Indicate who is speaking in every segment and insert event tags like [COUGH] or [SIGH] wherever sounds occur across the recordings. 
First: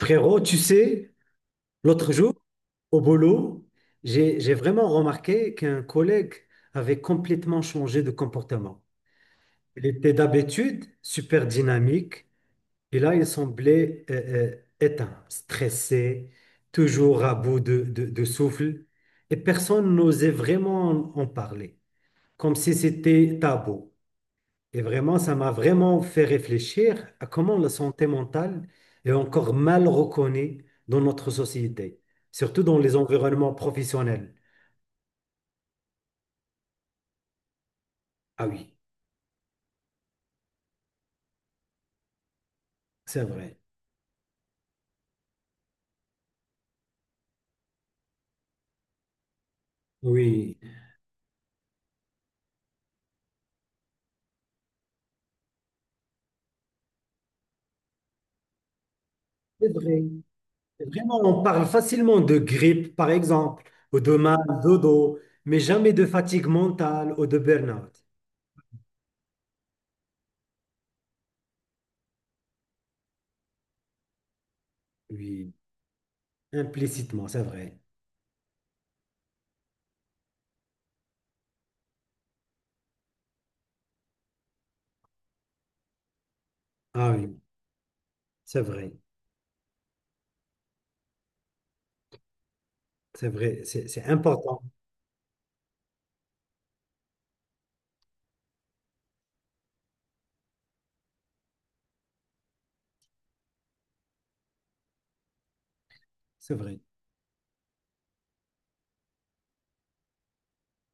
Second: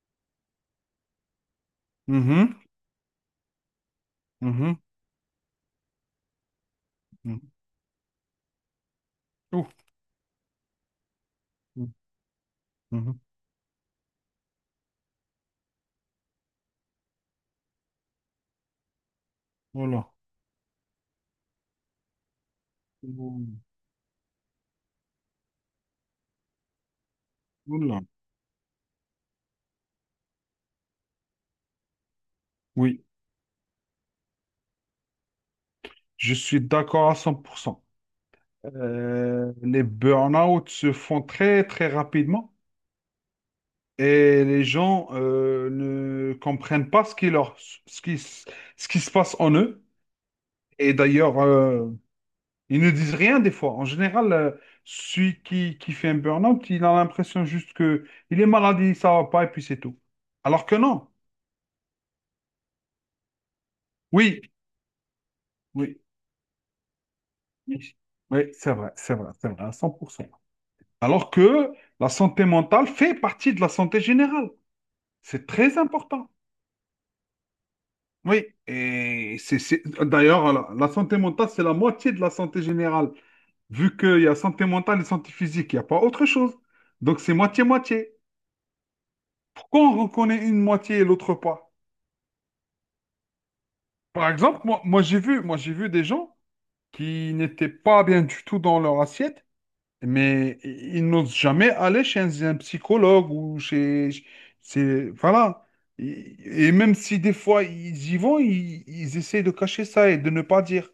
Speaker 1: Frérot, tu sais, l'autre jour,
Speaker 2: Mhm,
Speaker 1: au boulot, j'ai
Speaker 2: mhm,
Speaker 1: vraiment remarqué qu'un collègue avait
Speaker 2: mhm.
Speaker 1: complètement changé de comportement.
Speaker 2: Ouh,
Speaker 1: Il était d'habitude super
Speaker 2: mhm,
Speaker 1: dynamique et là,
Speaker 2: mhm.
Speaker 1: il semblait éteint, stressé, toujours à bout de souffle et
Speaker 2: Oh
Speaker 1: personne
Speaker 2: là.
Speaker 1: n'osait vraiment en parler, comme si c'était
Speaker 2: Ouh,
Speaker 1: tabou. Et vraiment, ça m'a vraiment fait réfléchir à comment la
Speaker 2: oh là.
Speaker 1: santé mentale est encore mal reconnue dans notre société, surtout dans les
Speaker 2: Oui,
Speaker 1: environnements professionnels.
Speaker 2: je suis d'accord à 100%.
Speaker 1: Ah oui,
Speaker 2: Les burn-out se font très, très rapidement
Speaker 1: c'est vrai.
Speaker 2: et les gens ne comprennent pas ce qui leur, ce qui, s- ce qui se passe en eux.
Speaker 1: Oui,
Speaker 2: Et d'ailleurs, ils ne disent rien des fois. En général, celui qui fait un burn-out, il a l'impression juste que il est malade, ça va pas et puis
Speaker 1: c'est
Speaker 2: c'est tout.
Speaker 1: vrai.
Speaker 2: Alors que non.
Speaker 1: Vraiment, on parle facilement de grippe, par exemple, ou de mal
Speaker 2: Oui,
Speaker 1: de dos, mais jamais
Speaker 2: oui.
Speaker 1: de fatigue mentale ou de
Speaker 2: Oui,
Speaker 1: burn-out.
Speaker 2: oui, c'est vrai, c'est vrai, c'est vrai, à 100%. Alors que la santé mentale fait partie de la santé générale. C'est
Speaker 1: Oui,
Speaker 2: très important.
Speaker 1: implicitement, c'est vrai.
Speaker 2: Oui, et d'ailleurs, la santé mentale, c'est la moitié de la santé générale, vu qu'il y a santé mentale et santé physique, il n'y a pas autre chose.
Speaker 1: Ah
Speaker 2: Donc c'est
Speaker 1: oui,
Speaker 2: moitié-moitié.
Speaker 1: c'est vrai.
Speaker 2: Pourquoi on reconnaît une moitié et l'autre pas?
Speaker 1: C'est vrai, c'est
Speaker 2: Par exemple,
Speaker 1: important.
Speaker 2: moi j'ai vu des gens qui n'étaient pas bien du tout dans leur assiette, mais ils n'osent jamais aller chez un psychologue ou chez... C'est, voilà.
Speaker 1: C'est
Speaker 2: Et
Speaker 1: vrai.
Speaker 2: même si des fois ils y vont, ils essaient de cacher ça et de ne pas dire.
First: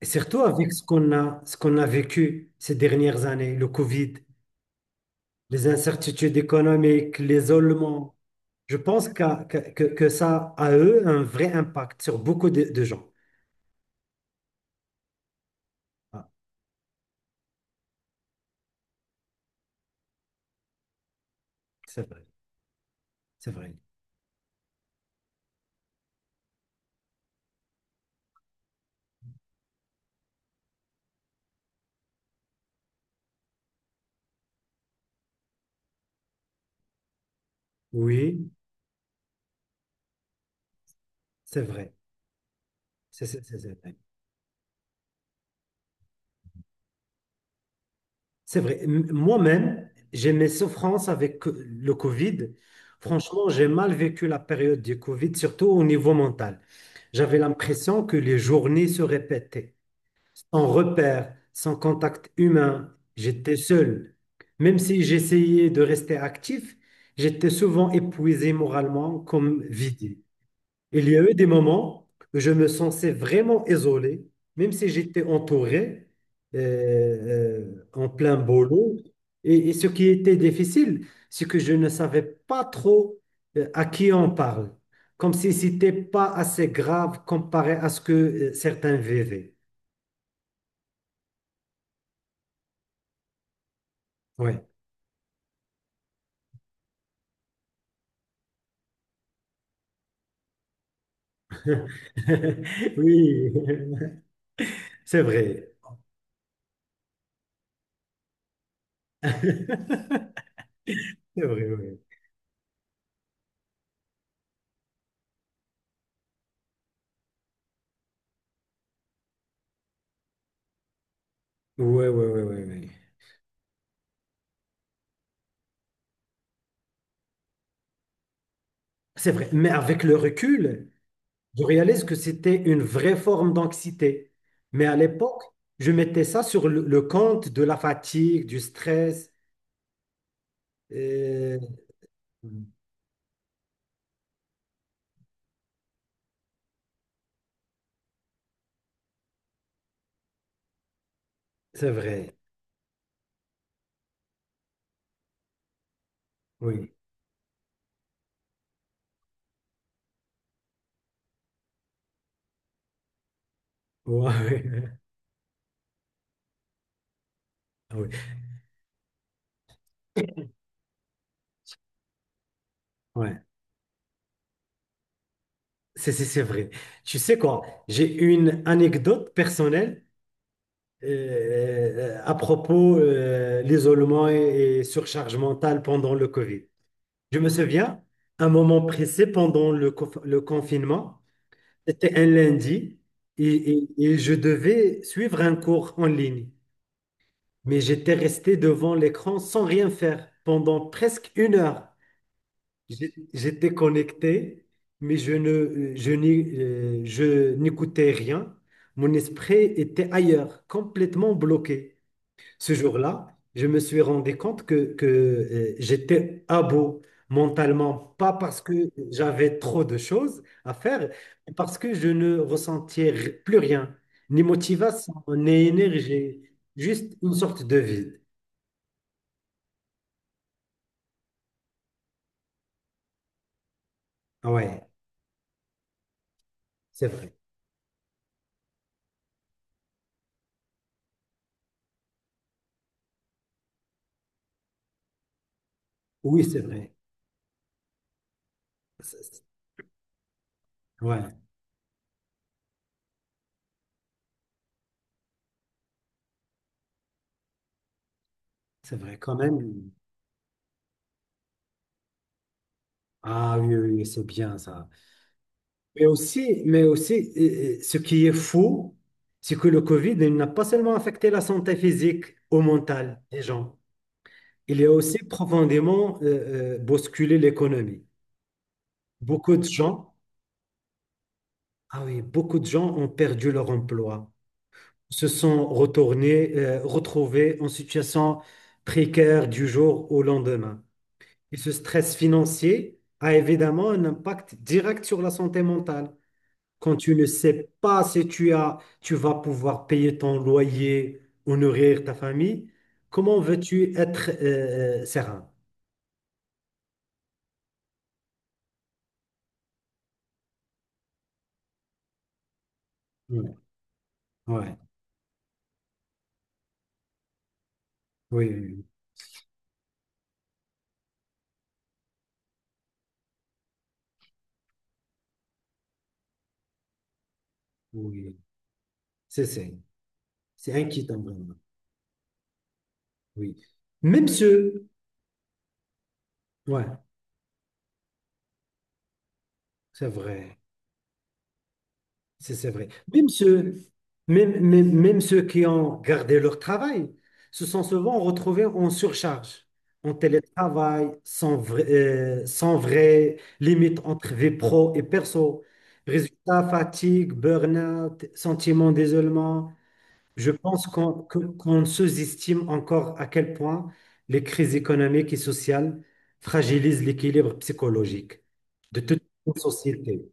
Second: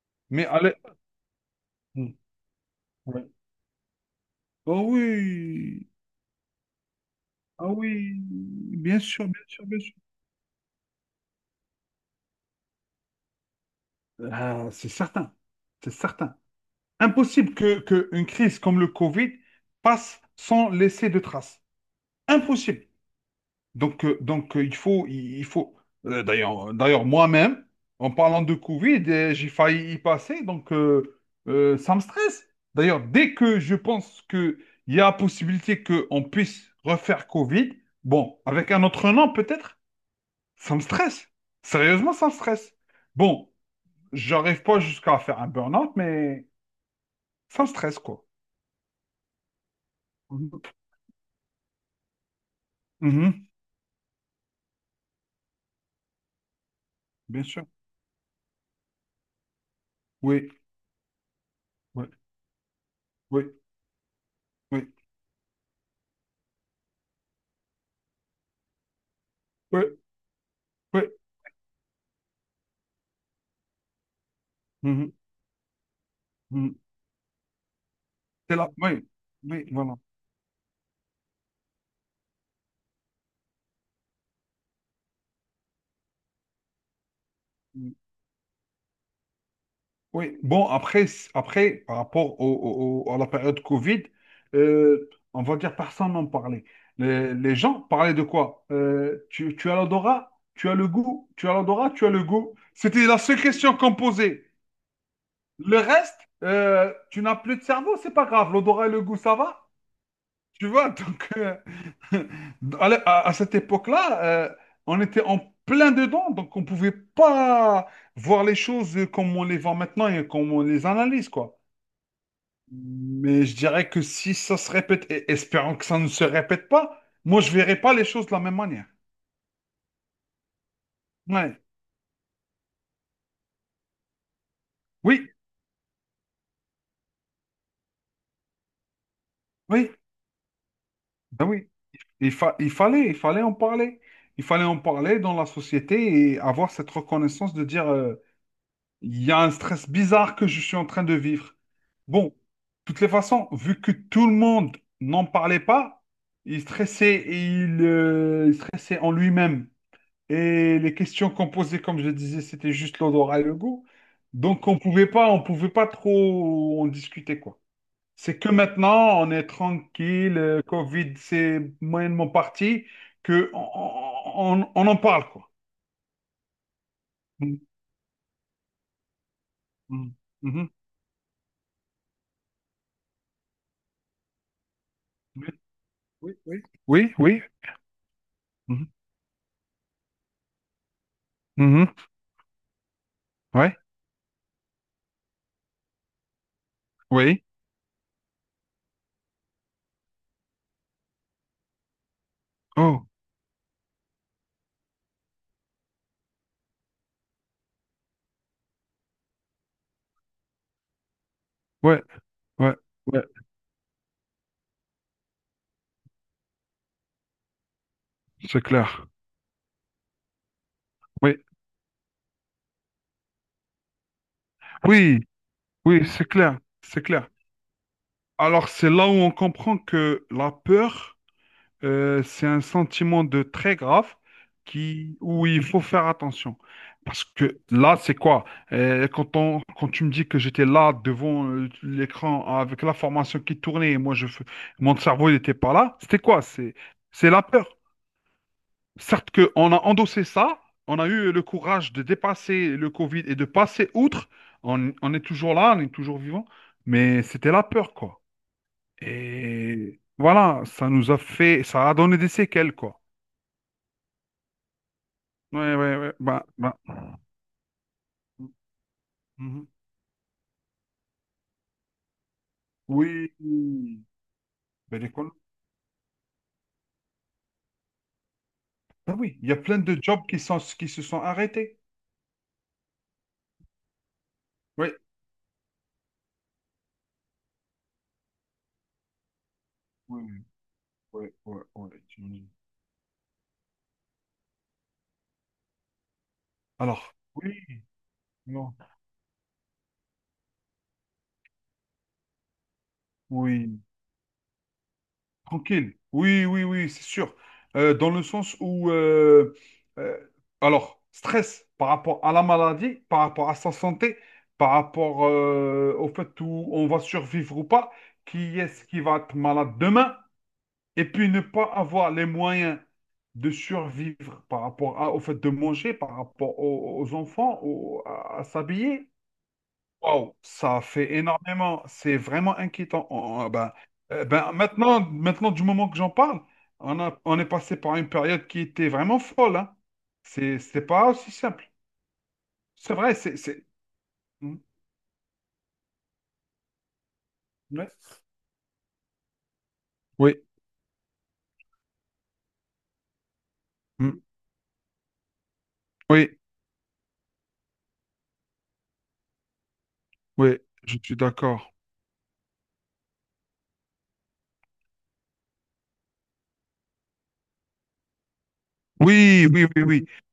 Speaker 1: Et surtout
Speaker 2: Mais
Speaker 1: avec
Speaker 2: allez...
Speaker 1: ce qu'on a
Speaker 2: Mm.
Speaker 1: vécu ces dernières
Speaker 2: Ouais.
Speaker 1: années, le Covid,
Speaker 2: Oh
Speaker 1: les
Speaker 2: oui,
Speaker 1: incertitudes économiques,
Speaker 2: ah oui,
Speaker 1: l'isolement. Je
Speaker 2: bien
Speaker 1: pense
Speaker 2: sûr, bien
Speaker 1: qu'a- que,
Speaker 2: sûr, bien
Speaker 1: que,
Speaker 2: sûr.
Speaker 1: que ça a, eux, un vrai impact sur beaucoup de gens.
Speaker 2: Ah, c'est certain, c'est
Speaker 1: Ah,
Speaker 2: certain. Impossible que une crise comme le Covid passe sans laisser de traces.
Speaker 1: c'est vrai,
Speaker 2: Impossible.
Speaker 1: c'est vrai.
Speaker 2: Donc, il faut, il faut. D'ailleurs, moi-même, en parlant de Covid, j'ai failli y passer, donc ça me stresse. D'ailleurs, dès que je pense qu'il y a possibilité qu'on puisse refaire Covid, bon,
Speaker 1: Oui,
Speaker 2: avec un autre nom peut-être, ça me stresse.
Speaker 1: c'est vrai.
Speaker 2: Sérieusement, ça me stresse.
Speaker 1: C'est c'est-
Speaker 2: Bon,
Speaker 1: c'est- c'est vrai.
Speaker 2: j'arrive pas jusqu'à faire un burn-out, mais ça me stresse, quoi.
Speaker 1: C'est vrai. Moi-même, j'ai mes
Speaker 2: Mhm.
Speaker 1: souffrances avec le Covid.
Speaker 2: Mhm.
Speaker 1: Franchement, j'ai mal vécu la période du Covid, surtout au niveau mental. J'avais
Speaker 2: Bien sûr.
Speaker 1: l'impression que les journées se répétaient,
Speaker 2: Oui,
Speaker 1: sans repère, sans
Speaker 2: oui,
Speaker 1: contact humain.
Speaker 2: oui,
Speaker 1: J'étais seul. Même
Speaker 2: oui,
Speaker 1: si j'essayais de rester actif, j'étais souvent épuisé moralement comme
Speaker 2: oui,
Speaker 1: vidé. Il
Speaker 2: oui.
Speaker 1: y a eu des moments où je me sentais vraiment isolé, même si
Speaker 2: Mhm.
Speaker 1: j'étais entouré
Speaker 2: Mhm.
Speaker 1: euh, en plein
Speaker 2: C'est là,
Speaker 1: boulot.
Speaker 2: oui, oui,
Speaker 1: Et ce
Speaker 2: voilà.
Speaker 1: qui était difficile, c'est que je ne savais pas trop, à qui on parle, comme si c'était pas assez grave comparé à
Speaker 2: Mm.
Speaker 1: ce que certains vivaient.
Speaker 2: Oui, bon, après, après par rapport à la période Covid,
Speaker 1: Oui.
Speaker 2: on va dire personne n'en parlait. Les gens parlaient de quoi? Tu as l'odorat, tu as le goût, tu as l'odorat,
Speaker 1: [LAUGHS]
Speaker 2: tu as le goût. C'était la seule
Speaker 1: Oui,
Speaker 2: question qu'on posait.
Speaker 1: c'est vrai.
Speaker 2: Le reste, tu n'as plus de cerveau, c'est pas grave. L'odorat et le goût, ça va.
Speaker 1: [LAUGHS]
Speaker 2: Tu vois, donc,
Speaker 1: C'est vrai, oui.
Speaker 2: [LAUGHS] à cette époque-là, on était en plein dedans, donc on ne pouvait pas voir les choses comme on les voit maintenant et comme on les analyse, quoi.
Speaker 1: Ouais, ouais, ouais, ouais, ouais.
Speaker 2: Mais je dirais que si ça se répète, et espérons que ça ne se répète pas, moi, je ne verrai pas les choses de la même manière.
Speaker 1: C'est vrai. Mais avec le recul,
Speaker 2: Ouais.
Speaker 1: je réalise que c'était une vraie forme d'anxiété. Mais à
Speaker 2: Oui,
Speaker 1: l'époque, je mettais ça sur le compte de la fatigue, du stress.
Speaker 2: oui, ben
Speaker 1: Euh,
Speaker 2: oui. Il fallait en parler. Il fallait en parler dans la société et avoir cette reconnaissance de dire: il y a un stress bizarre que je suis en train de vivre.
Speaker 1: C'est
Speaker 2: Bon, de
Speaker 1: vrai,
Speaker 2: toutes les façons, vu que tout le monde n'en parlait pas, il
Speaker 1: oui.
Speaker 2: stressait et il stressait en lui-même. Et les questions qu'on posait, comme je disais, c'était juste l'odorat et le goût.
Speaker 1: Ouais,
Speaker 2: Donc
Speaker 1: [LAUGHS]
Speaker 2: on
Speaker 1: ouais.
Speaker 2: pouvait pas, on pouvait pas trop en discuter, quoi.
Speaker 1: Ah oui.
Speaker 2: C'est que maintenant, on est tranquille, Covid, c'est moyennement parti,
Speaker 1: Ouais,
Speaker 2: que on en parle, quoi.
Speaker 1: c'est vrai. Tu sais
Speaker 2: Mm,
Speaker 1: quoi, j'ai une anecdote personnelle
Speaker 2: mm, mhm.
Speaker 1: à propos l'isolement et surcharge mentale pendant le
Speaker 2: Oui, oui,
Speaker 1: Covid.
Speaker 2: oui.
Speaker 1: Je
Speaker 2: Oui,
Speaker 1: me souviens, un moment
Speaker 2: oui.
Speaker 1: précis pendant le confinement,
Speaker 2: Mhm.
Speaker 1: c'était un lundi et,
Speaker 2: Ouais,
Speaker 1: et- et je devais suivre un cours en ligne.
Speaker 2: oui,
Speaker 1: Mais j'étais resté devant l'écran sans rien faire pendant presque une heure.
Speaker 2: oh,
Speaker 1: J'étais connecté, mais je n'écoutais rien. Mon esprit était ailleurs, complètement bloqué.
Speaker 2: ouais,
Speaker 1: Ce
Speaker 2: ouais, ouais,
Speaker 1: jour-là, je me suis rendu compte j'étais à bout mentalement, pas parce
Speaker 2: c'est
Speaker 1: que
Speaker 2: clair.
Speaker 1: j'avais trop de choses à faire,
Speaker 2: Oui,
Speaker 1: mais parce que je ne ressentais plus rien, ni motivation,
Speaker 2: oui,
Speaker 1: ni
Speaker 2: oui, c'est
Speaker 1: énergie,
Speaker 2: clair, c'est
Speaker 1: juste
Speaker 2: clair.
Speaker 1: une sorte de vide.
Speaker 2: Alors, c'est là où on comprend que la peur, c'est un sentiment de très grave
Speaker 1: Ah ouais,
Speaker 2: où il faut faire attention.
Speaker 1: c'est
Speaker 2: Parce
Speaker 1: vrai.
Speaker 2: que là, c'est quoi? Quand tu me dis que j'étais là devant l'écran avec la formation qui tournait et moi, mon cerveau n'était pas là, c'était
Speaker 1: Oui,
Speaker 2: quoi?
Speaker 1: c'est
Speaker 2: C'est,
Speaker 1: vrai.
Speaker 2: c'est la peur.
Speaker 1: C'est-
Speaker 2: Certes
Speaker 1: c'est-
Speaker 2: qu'on a endossé ça, on a
Speaker 1: Ouais,
Speaker 2: eu le courage de dépasser le Covid et de passer outre. On est toujours là, on est toujours vivant, mais c'était la peur, quoi.
Speaker 1: c'est vrai quand même.
Speaker 2: Et voilà, ça nous a fait, ça a donné des séquelles, quoi.
Speaker 1: Ah oui, oui, oui, c'est bien ça.
Speaker 2: Ouais, ouais, ouais. Bah, bah.
Speaker 1: Mais aussi, ce qui est fou, c'est
Speaker 2: Mhm.
Speaker 1: que le Covid, il n'a pas seulement affecté la santé physique ou mentale
Speaker 2: Oui.
Speaker 1: des gens, il a
Speaker 2: Ben,
Speaker 1: aussi
Speaker 2: l'école-
Speaker 1: profondément bousculé l'économie.
Speaker 2: Ah oui, il y
Speaker 1: Beaucoup
Speaker 2: a
Speaker 1: de
Speaker 2: plein de
Speaker 1: gens,
Speaker 2: jobs qui se sont arrêtés.
Speaker 1: ah oui, beaucoup de gens ont perdu leur emploi,
Speaker 2: Oui.
Speaker 1: se sont retrouvés en situation précaire du jour au
Speaker 2: Oui, oui,
Speaker 1: lendemain.
Speaker 2: oui,
Speaker 1: Et
Speaker 2: oui,
Speaker 1: ce
Speaker 2: oui,
Speaker 1: stress
Speaker 2: j'imagine.
Speaker 1: financier a évidemment un impact direct sur la santé mentale. Quand
Speaker 2: Alors,
Speaker 1: tu ne
Speaker 2: oui,
Speaker 1: sais pas si
Speaker 2: non,
Speaker 1: tu vas pouvoir payer ton loyer ou nourrir ta famille, comment
Speaker 2: oui.
Speaker 1: veux-tu être serein?
Speaker 2: Tranquille. Oui, oui, oui, c'est sûr. Dans le sens où, euh, alors, stress par rapport à la maladie, par rapport
Speaker 1: Ouais,
Speaker 2: à sa santé, par
Speaker 1: ouais,
Speaker 2: rapport au fait où on va survivre ou pas, qui
Speaker 1: oui,
Speaker 2: est-ce qui va être malade demain, et puis ne pas avoir les moyens de survivre par rapport au fait de manger, par rapport aux enfants,
Speaker 1: oui, oui.
Speaker 2: à s'habiller.
Speaker 1: C'est, c'est,
Speaker 2: Wow,
Speaker 1: c'est
Speaker 2: ça fait
Speaker 1: inquiétant vraiment.
Speaker 2: énormément. C'est vraiment inquiétant. Ah
Speaker 1: Oui.
Speaker 2: ben,
Speaker 1: Même ceux,
Speaker 2: maintenant, du moment que j'en parle,
Speaker 1: ouais,
Speaker 2: on est passé par une période qui était vraiment folle. Hein.
Speaker 1: c'est vrai.
Speaker 2: C'est pas aussi simple.
Speaker 1: C'est vrai.
Speaker 2: C'est vrai,
Speaker 1: Même
Speaker 2: c'est.
Speaker 1: ceux,
Speaker 2: Mm,
Speaker 1: même ceux qui ont gardé leur travail se sont
Speaker 2: ouais.
Speaker 1: souvent retrouvés en surcharge, en
Speaker 2: Oui,
Speaker 1: télétravail, sans vrai, sans vrai limite
Speaker 2: mm,
Speaker 1: entre vie pro et perso.
Speaker 2: oui,
Speaker 1: Résultat, fatigue, burn-out, sentiment d'isolement. Je
Speaker 2: oui,
Speaker 1: pense
Speaker 2: je
Speaker 1: qu'on
Speaker 2: suis
Speaker 1: que-
Speaker 2: d'accord.
Speaker 1: qu'on sous-estime encore à quel point les crises économiques et sociales fragilisent l'équilibre psychologique de toute
Speaker 2: Oui,
Speaker 1: une
Speaker 2: oui, oui, oui.
Speaker 1: société.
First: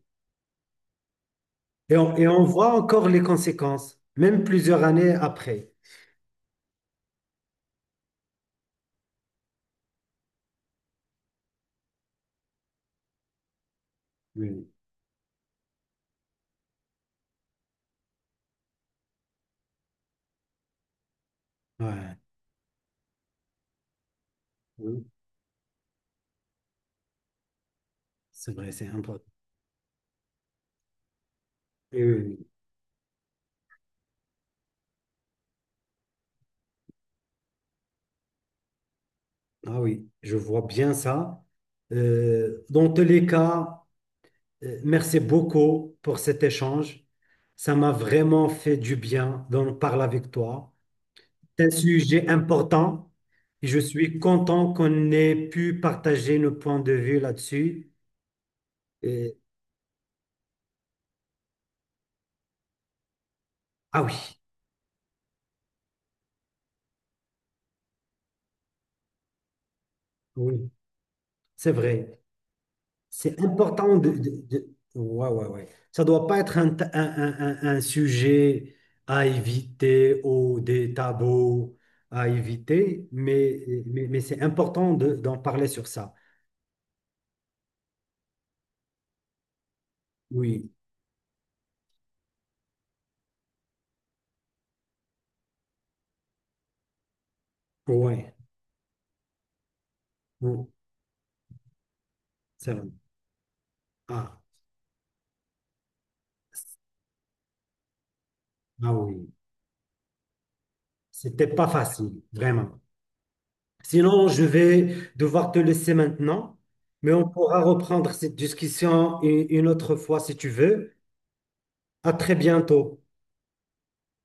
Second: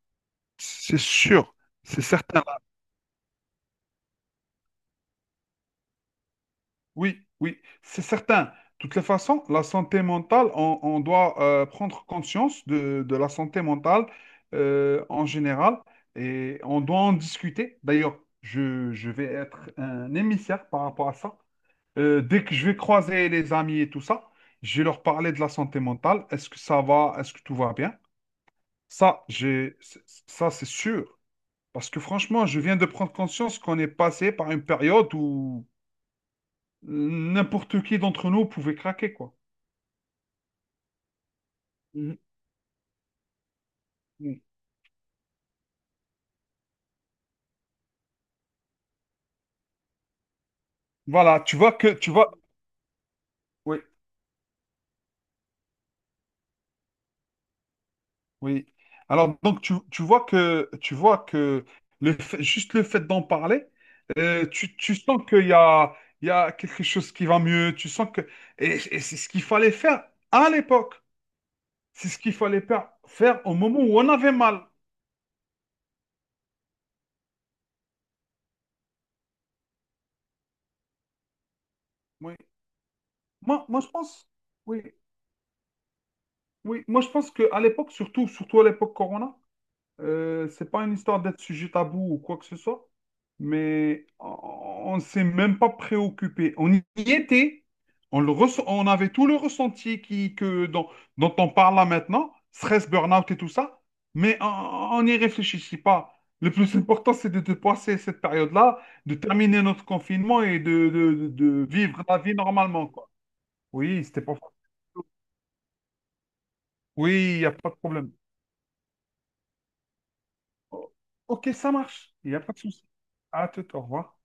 Speaker 2: C'est sûr,
Speaker 1: Et
Speaker 2: c'est
Speaker 1: on, et
Speaker 2: certain.
Speaker 1: on voit encore les conséquences, même plusieurs années après.
Speaker 2: Oui, oui, c'est certain. De toutes les façons, la santé mentale, on doit prendre conscience de la santé mentale
Speaker 1: Oui, oui,
Speaker 2: en général et on doit en discuter. D'ailleurs, je vais être un émissaire par rapport à ça.
Speaker 1: ouais,
Speaker 2: Dès que je vais croiser les amis et tout ça, je vais leur
Speaker 1: oui,
Speaker 2: parler de la santé mentale. Est-ce que ça va? Est-ce que tout va bien?
Speaker 1: c'est vrai, c'est important.
Speaker 2: Ça, j'ai, c- ça, c'est sûr. Parce
Speaker 1: Oui,
Speaker 2: que
Speaker 1: oui, oui.
Speaker 2: franchement, je viens de prendre conscience qu'on est passé par une période où n'importe qui d'entre nous pouvait craquer, quoi.
Speaker 1: Ah oui, je vois bien ça.
Speaker 2: Mhm.
Speaker 1: Dans tous les cas,
Speaker 2: Mhm.
Speaker 1: merci beaucoup pour cet échange. Ça m'a vraiment fait du bien d'en parler avec toi.
Speaker 2: Voilà, tu
Speaker 1: C'est un
Speaker 2: vois que tu
Speaker 1: sujet
Speaker 2: vois
Speaker 1: important et je
Speaker 2: oui,
Speaker 1: suis content qu'on ait pu partager nos points de vue là-dessus.
Speaker 2: oui.
Speaker 1: Et-
Speaker 2: Alors donc tu vois que juste le fait d'en parler,
Speaker 1: ah oui,
Speaker 2: tu sens qu'il y a quelque chose qui va mieux, tu sens que et c'est ce qu'il fallait faire à
Speaker 1: oui,
Speaker 2: l'époque.
Speaker 1: c'est
Speaker 2: C'est
Speaker 1: vrai.
Speaker 2: ce qu'il fallait faire,
Speaker 1: C'est
Speaker 2: faire au moment
Speaker 1: important
Speaker 2: où on avait mal.
Speaker 1: Ouais, ouais, ouais. Ça doit pas être un, ta- un sujet à éviter ou des tabous à
Speaker 2: Oui.
Speaker 1: éviter,
Speaker 2: Moi je
Speaker 1: mais
Speaker 2: pense
Speaker 1: c'est
Speaker 2: oui,
Speaker 1: important d'en parler sur ça.
Speaker 2: oui, moi je pense que à l'époque surtout à l'époque Corona. Euh,
Speaker 1: Oui,
Speaker 2: c'est pas une histoire d'être sujet tabou ou quoi que ce soit, mais on ne s'est même pas préoccupé. On y était,
Speaker 1: ouais,
Speaker 2: on avait tout le ressenti
Speaker 1: bon,
Speaker 2: dont on parle là maintenant,
Speaker 1: c'est vrai.
Speaker 2: stress, burn-out et tout ça, mais
Speaker 1: Ah,
Speaker 2: on n'y réfléchissait pas. Le plus important, c'est de passer cette période-là,
Speaker 1: ah
Speaker 2: de
Speaker 1: oui,
Speaker 2: terminer notre confinement et de, de- de-
Speaker 1: c'était
Speaker 2: de
Speaker 1: pas
Speaker 2: vivre la
Speaker 1: facile,
Speaker 2: vie
Speaker 1: vraiment.
Speaker 2: normalement, quoi. Oui, c'était
Speaker 1: Sinon,
Speaker 2: pas
Speaker 1: je
Speaker 2: facile.
Speaker 1: vais devoir te laisser maintenant, mais on
Speaker 2: Oui, il n'y a
Speaker 1: pourra
Speaker 2: pas de
Speaker 1: reprendre
Speaker 2: problème.
Speaker 1: cette discussion une autre fois si tu
Speaker 2: O-
Speaker 1: veux.
Speaker 2: Ok, ça
Speaker 1: À
Speaker 2: marche, il
Speaker 1: très
Speaker 2: n'y a pas de souci.
Speaker 1: bientôt.
Speaker 2: À tout, au revoir.